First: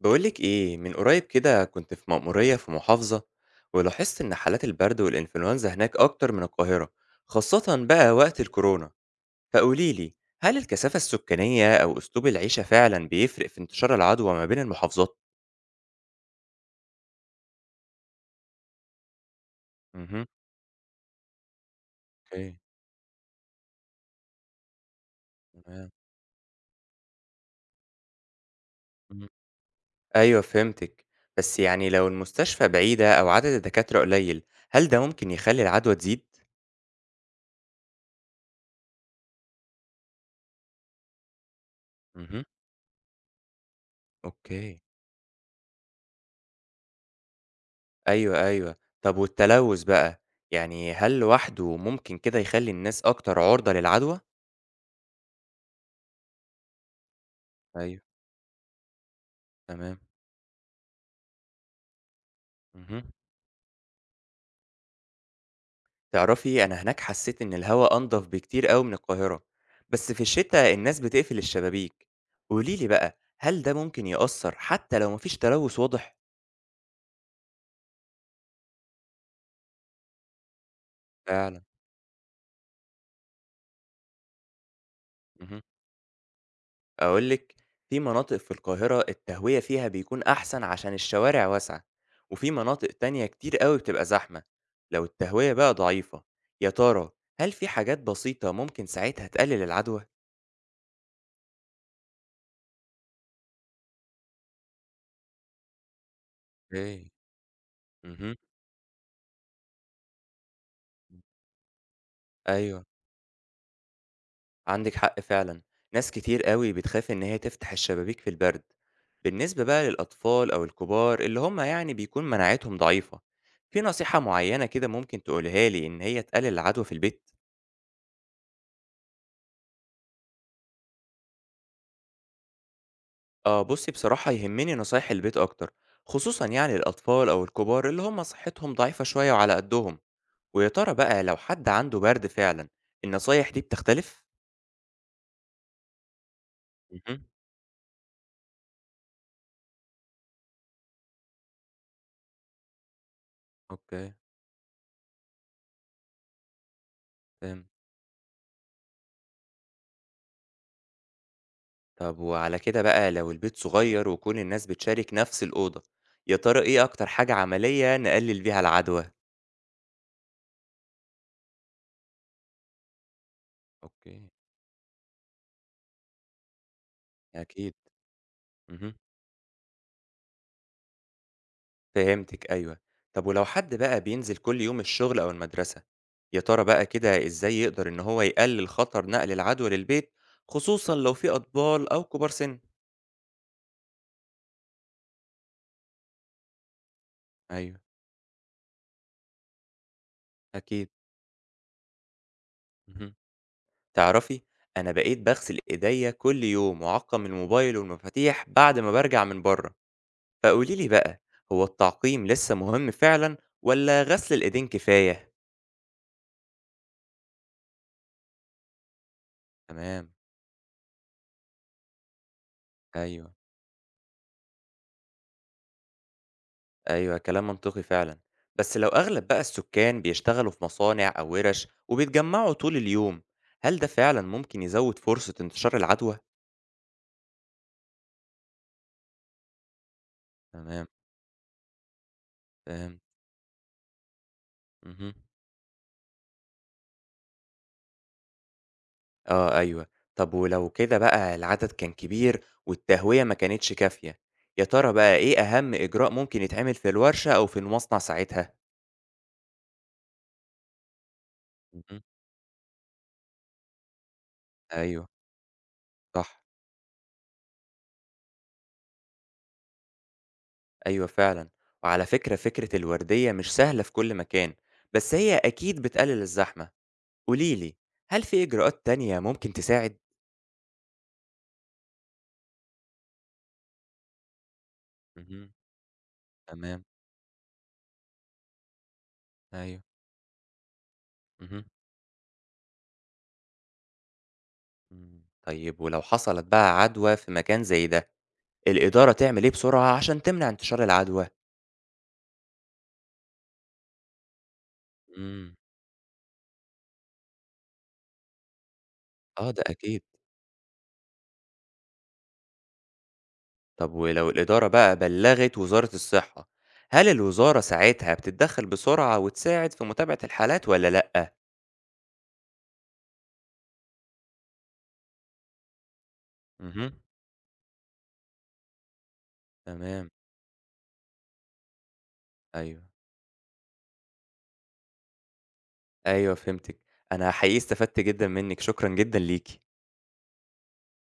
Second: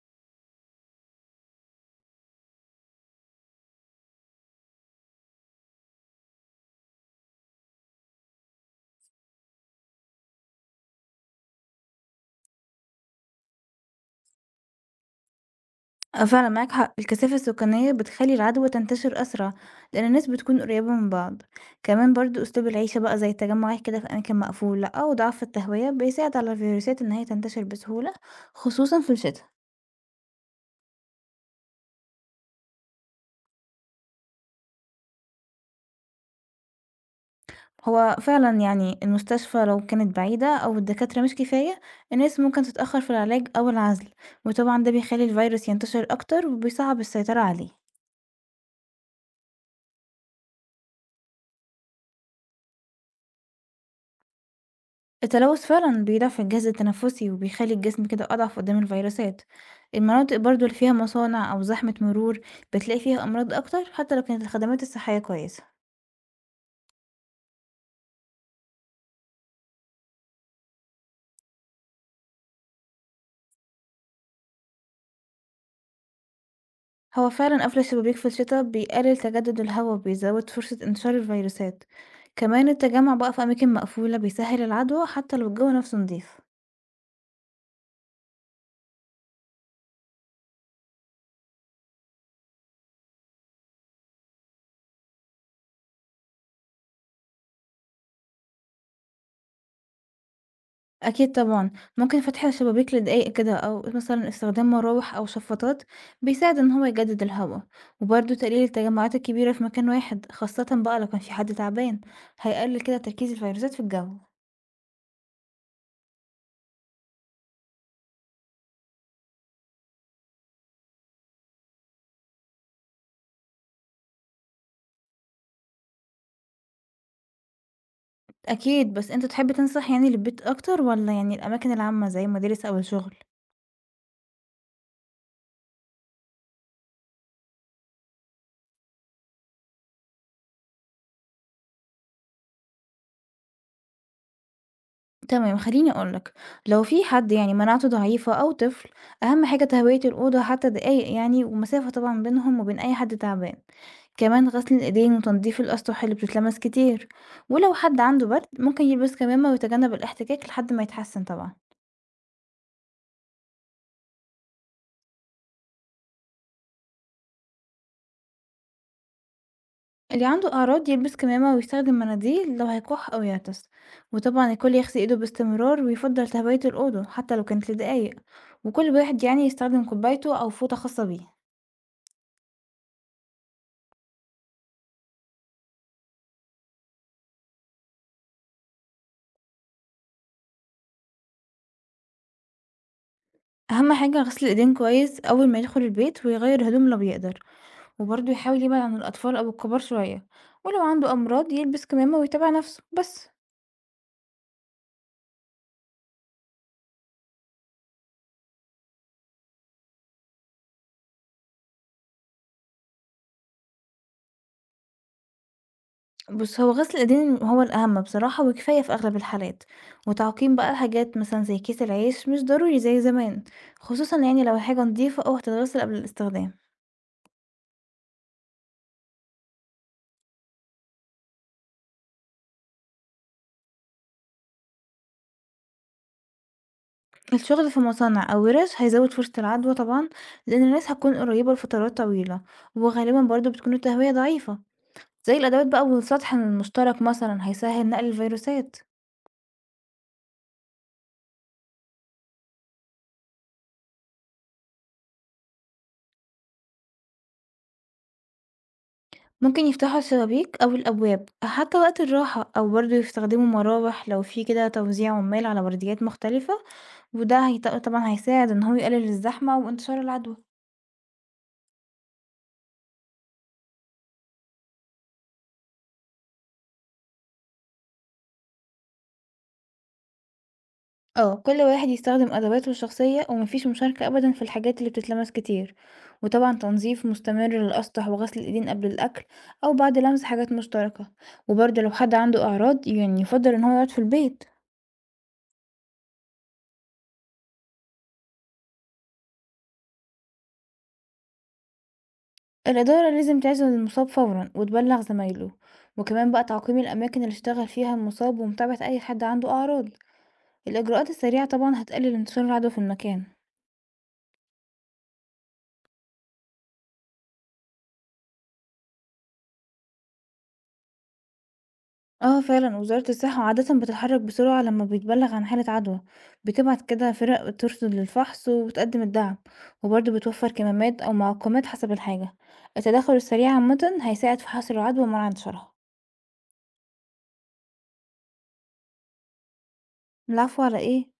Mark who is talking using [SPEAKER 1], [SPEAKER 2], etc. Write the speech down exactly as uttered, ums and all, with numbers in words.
[SPEAKER 1] بقولك إيه، من قريب كده كنت في مأمورية في محافظة، ولاحظت إن حالات البرد والإنفلونزا هناك أكتر من القاهرة، خاصة بقى وقت الكورونا. فقوليلي، هل الكثافة السكانية أو أسلوب العيشة فعلا بيفرق في انتشار العدوى ما بين المحافظات؟
[SPEAKER 2] آه، فعلًا معاك حق، الكثافة السكانية بتخلّي العدوى تنتشر أسرع، لأن
[SPEAKER 1] اها،
[SPEAKER 2] الناس بتكون قريبة من بعض، كمان برضه
[SPEAKER 1] أوكي،
[SPEAKER 2] أسلوب العيشة بقى زي التجمعات كده في أماكن مقفولة أو ضعف
[SPEAKER 1] تمام،
[SPEAKER 2] التهوية بيساعد على الفيروسات إن هي تنتشر بسهولة، خصوصًا في
[SPEAKER 1] مم.
[SPEAKER 2] الشتا.
[SPEAKER 1] أيوه فهمتك. بس يعني لو المستشفى بعيدة أو عدد الدكاترة قليل، هل ده ممكن يخلي العدوى تزيد؟
[SPEAKER 2] هو فعلًا يعني المستشفى لو كانت بعيدة أو الدكاترة مش كفاية، الناس
[SPEAKER 1] اها،
[SPEAKER 2] ممكن تتأخر في العلاج أو العزل،
[SPEAKER 1] أوكي،
[SPEAKER 2] وطبعًا ده بيخلّي الفيروس ينتشر أكتر وبيصعب السيطرة عليه.
[SPEAKER 1] أيوه، أيوه. طب والتلوث بقى، يعني هل لوحده ممكن كده يخلّي الناس أكتر عُرضة للعدوى؟
[SPEAKER 2] التلوث فعلًا بيضعف الجهاز التنفسي، وبيخلّي
[SPEAKER 1] أيوه،
[SPEAKER 2] الجسم كده أضعف قدام الفيروسات،
[SPEAKER 1] تمام،
[SPEAKER 2] المناطق برضه اللي فيها مصانع أو زحمة مرور بتلاقي
[SPEAKER 1] اهم.
[SPEAKER 2] فيها أمراض أكتر حتى لو كانت الخدمات الصحية كويسة.
[SPEAKER 1] تعرفي أنا هناك حسّيت إن الهوا أنضف بكتير أوي من القاهرة، بس في الشتا الناس بتقفل الشبابيك. قولي لي بقى، هل ده ممكن يأثّر حتى لو ما فيش تلوث واضح؟
[SPEAKER 2] هو فعلًا قفل الشبابيك في الشتا بيقلل تجدد الهوا وبيزود فرصة انتشار
[SPEAKER 1] فعلًا،
[SPEAKER 2] الفيروسات، كمان التجمع بقى في أماكن مقفولة بيسهل العدوى حتى لو
[SPEAKER 1] اهم.
[SPEAKER 2] الجو نفسه نضيف.
[SPEAKER 1] أقول لِك، في مناطق في القاهرة التهوية فيها بيكون أحسن عشان الشوارع واسعة، وفي مناطق تانية كتير أوي بتبقى زحمة. لو التهوية بقى ضعيفة، يا ترى هل في حاجات بسيطة ممكن ساعتها تقلل العدوى؟
[SPEAKER 2] أكيد طبعًا، ممكن فتح الشبابيك لدقايق كده أو مثلًا استخدام مراوح أو شفاطات بيساعد إن هو
[SPEAKER 1] اوكي،
[SPEAKER 2] يجدد الهوا، وبرضه
[SPEAKER 1] اهم.
[SPEAKER 2] تقليل التجمعات الكبيرة في مكان واحد، خاصةً بقى لو كان في حد تعبان، هيقلل
[SPEAKER 1] أيوه،
[SPEAKER 2] كده تركيز الفيروسات في الجو.
[SPEAKER 1] عندِك حق فعلًا، ناس كتير أوي بتخاف إن هي تفتح الشبابيك في البرد. بالنسبة بقى للأطفال أو الكبار اللي هم يعني بيكون مناعتهم ضعيفة، في نصيحة معينة كده ممكن تقولها لي إن هي تقلل العدوى في البيت؟
[SPEAKER 2] أكيد، بس أنت تحب تنصح يعني للبيت أكتر والّا يعني الأماكن العامة زي المدارس أو الشغل؟
[SPEAKER 1] آه بُصّي، بصراحة يهمّني نصايح البيت أكتر، خصوصًا يعني الأطفال أو الكبار اللي هم صحتهم ضعيفة شوية وعلى قدّهم. ويا ترى بقى، لو حد عنده برد فعلًا، النصايح دي بتختلف؟
[SPEAKER 2] تمام، خليني أقول لك، لو في
[SPEAKER 1] اهم،
[SPEAKER 2] حد يعني مناعته ضعيفة أو طفل، أهم حاجة تهوية الأوضة حتى دقايق يعني ومسافة طبعًا بينهم وبين أي حد تعبان.
[SPEAKER 1] أوكي،
[SPEAKER 2] كمان غسل الإيدين وتنضيف الأسطح اللي بتتلمس كتير،
[SPEAKER 1] فهمت.
[SPEAKER 2] ولو حد عنده برد ممكن يلبس كمامة ويتجنب الاحتكاك لحد ما يتحسن طبعا.
[SPEAKER 1] طب وعلى كده بقى، لو البيت صغير وكل الناس بتشارك نفس الأوضة، يا ترى إيه أكتر حاجة عملية نقلل بيها العدوى؟
[SPEAKER 2] اللي عنده أعراض يلبس كمامة ويستخدم مناديل لو هيكح أو يعطس،
[SPEAKER 1] أوكي.
[SPEAKER 2] وطبعا الكل يغسل إيده باستمرار ويفضل تهوية الأوضة حتى لو كانت
[SPEAKER 1] أكيد.
[SPEAKER 2] لدقايق، وكل
[SPEAKER 1] اهم.
[SPEAKER 2] واحد يعني يستخدم كوبايته أو فوطة خاصة بيه.
[SPEAKER 1] فهمتِك أيوه. طب ولو حد بقى بينزل كل يوم الشغل أو المدرسة، يا ترى بقى كده إزاي يقدر إن هو يقلل خطر نقل العدوى للبيت، خصوصًا لو في أطفال أو كبار سن؟
[SPEAKER 2] أهم حاجة غسل الإيدين كويس أول ما يدخل البيت ويغير هدوم لو بيقدر،
[SPEAKER 1] أيوه،
[SPEAKER 2] وبرضه يحاول يبعد عن الأطفال أو الكبار شوية، ولو
[SPEAKER 1] أكيد.
[SPEAKER 2] عنده أمراض يلبس كمامة ويتابع نفسه
[SPEAKER 1] اهم.
[SPEAKER 2] بس.
[SPEAKER 1] تعرفي، أنا بقيت باغسل إيديّا كل يوم وأعقّم الموبايل والمفاتيح بعد ما بارجع من برّه. فقولي لي بقى، هو التعقيم لسه مهم فعلًا والّا غسل الإيدين كفاية؟
[SPEAKER 2] بُص، هو غسل الإيدين هو الأهم بصراحة وكفاية في أغلب الحالات،
[SPEAKER 1] تمام،
[SPEAKER 2] وتعقيم بقى حاجات مثلًا زي كيس العيش مش ضروري زي
[SPEAKER 1] أيوه.
[SPEAKER 2] زمان، خصوصًا يعني لو الحاجة نضيفة أو هتتغسل قبل الاستخدام.
[SPEAKER 1] أيوه، كلام منطقي فعلًا. بس لو أغلب بقى السكان بيشتغلوا في مصانع أو ورش وبيتجمعوا طول اليوم، هل ده فعلًا ممكن يزود فرصة انتشار العدوى؟
[SPEAKER 2] الشغل في مصانع أو ورش هيزود فرصة العدوى طبعًا، لأن
[SPEAKER 1] تمام،
[SPEAKER 2] الناس هتكون قريبة لفترات طويلة،
[SPEAKER 1] فهمت،
[SPEAKER 2] وغالبًا برضه بتكون التهوية ضعيفة،
[SPEAKER 1] اهم،
[SPEAKER 2] زي الأدوات بقى والسطح المشترك مثلًا هيسهل نقل الفيروسات.
[SPEAKER 1] آه أيوه. طب ولو كده بقى، العدد كان كبير والتهوية ما كانتش كافية، يا ترى بقى إيه أهم إجراء ممكن يتعمل في الورشة أو في المصنع ساعتها؟
[SPEAKER 2] ممكن يفتحوا الشبابيك أو الأبواب حتى
[SPEAKER 1] اهم،
[SPEAKER 2] وقت الراحة، أو برضه يستخدموا مراوح لو في كده
[SPEAKER 1] أيوه،
[SPEAKER 2] توزيع عمال على بلديات
[SPEAKER 1] صح،
[SPEAKER 2] مختلفة، وده هيط طبعًا هيساعد إن هو يقلل الزحمة وانتشار العدوى.
[SPEAKER 1] أيوه فعلًا. وعلى فكرة فكرة الوردية مش سهلة في كل مكان، بس هي أكيد بتقلل الزحمة. قولي لي، هل في إجراءات تانية ممكن تساعد؟
[SPEAKER 2] اه، كل واحد يستخدم أدواته الشخصية ومفيش مشاركة أبدا في الحاجات اللي بتتلمس
[SPEAKER 1] اهم،
[SPEAKER 2] كتير، وطبعا
[SPEAKER 1] تمام،
[SPEAKER 2] تنظيف مستمر للأسطح وغسل الإيدين قبل الأكل أو
[SPEAKER 1] أيوه،
[SPEAKER 2] بعد لمس حاجات مشتركة،
[SPEAKER 1] اهم،
[SPEAKER 2] وبرضه لو حد عنده أعراض يعني يفضل إن هو يقعد في البيت.
[SPEAKER 1] إمم. طيب ولو حصلت بقى عدوى في مكان زي ده، الإدارة تعمل إيه بسرعة عشان تمنع انتشار العدوى؟
[SPEAKER 2] الإدارة لازم تعزل المصاب فورا وتبلغ زمايله،
[SPEAKER 1] إمم.
[SPEAKER 2] وكمان بقى تعقيم الأماكن اللي اشتغل فيها المصاب ومتابعة أي حد
[SPEAKER 1] آه،
[SPEAKER 2] عنده
[SPEAKER 1] ده
[SPEAKER 2] أعراض.
[SPEAKER 1] أكيد.
[SPEAKER 2] الإجراءات السريعة طبعا هتقلل انتشار العدوى في المكان.
[SPEAKER 1] طب ولو الإدارة بقى بلغت وزارة الصحة، هل الوزارة ساعتها بتتدخل بسرعة وتساعد في متابعة الحالات والّا لأ؟
[SPEAKER 2] آه فعلًا، وزارة الصحة عادةً بتتحرك بسرعة لمّا بيتبلغ عن حالة عدوى، بتبعت
[SPEAKER 1] اهم،
[SPEAKER 2] كده فرق ترصد للفحص وبتقدم الدعم،
[SPEAKER 1] تمام،
[SPEAKER 2] وبرضه بتوفر كمامات أو معقمات حسب الحاجة.
[SPEAKER 1] أيوه.
[SPEAKER 2] التدخل السريع عامةً هيساعد في حصر العدوى ومنع انتشارها.
[SPEAKER 1] أيوه، فهمتِك. أنا حقيقي استفدت جدًا منِّك، شكرًا جدًا ليكِ.
[SPEAKER 2] العفو على إيه؟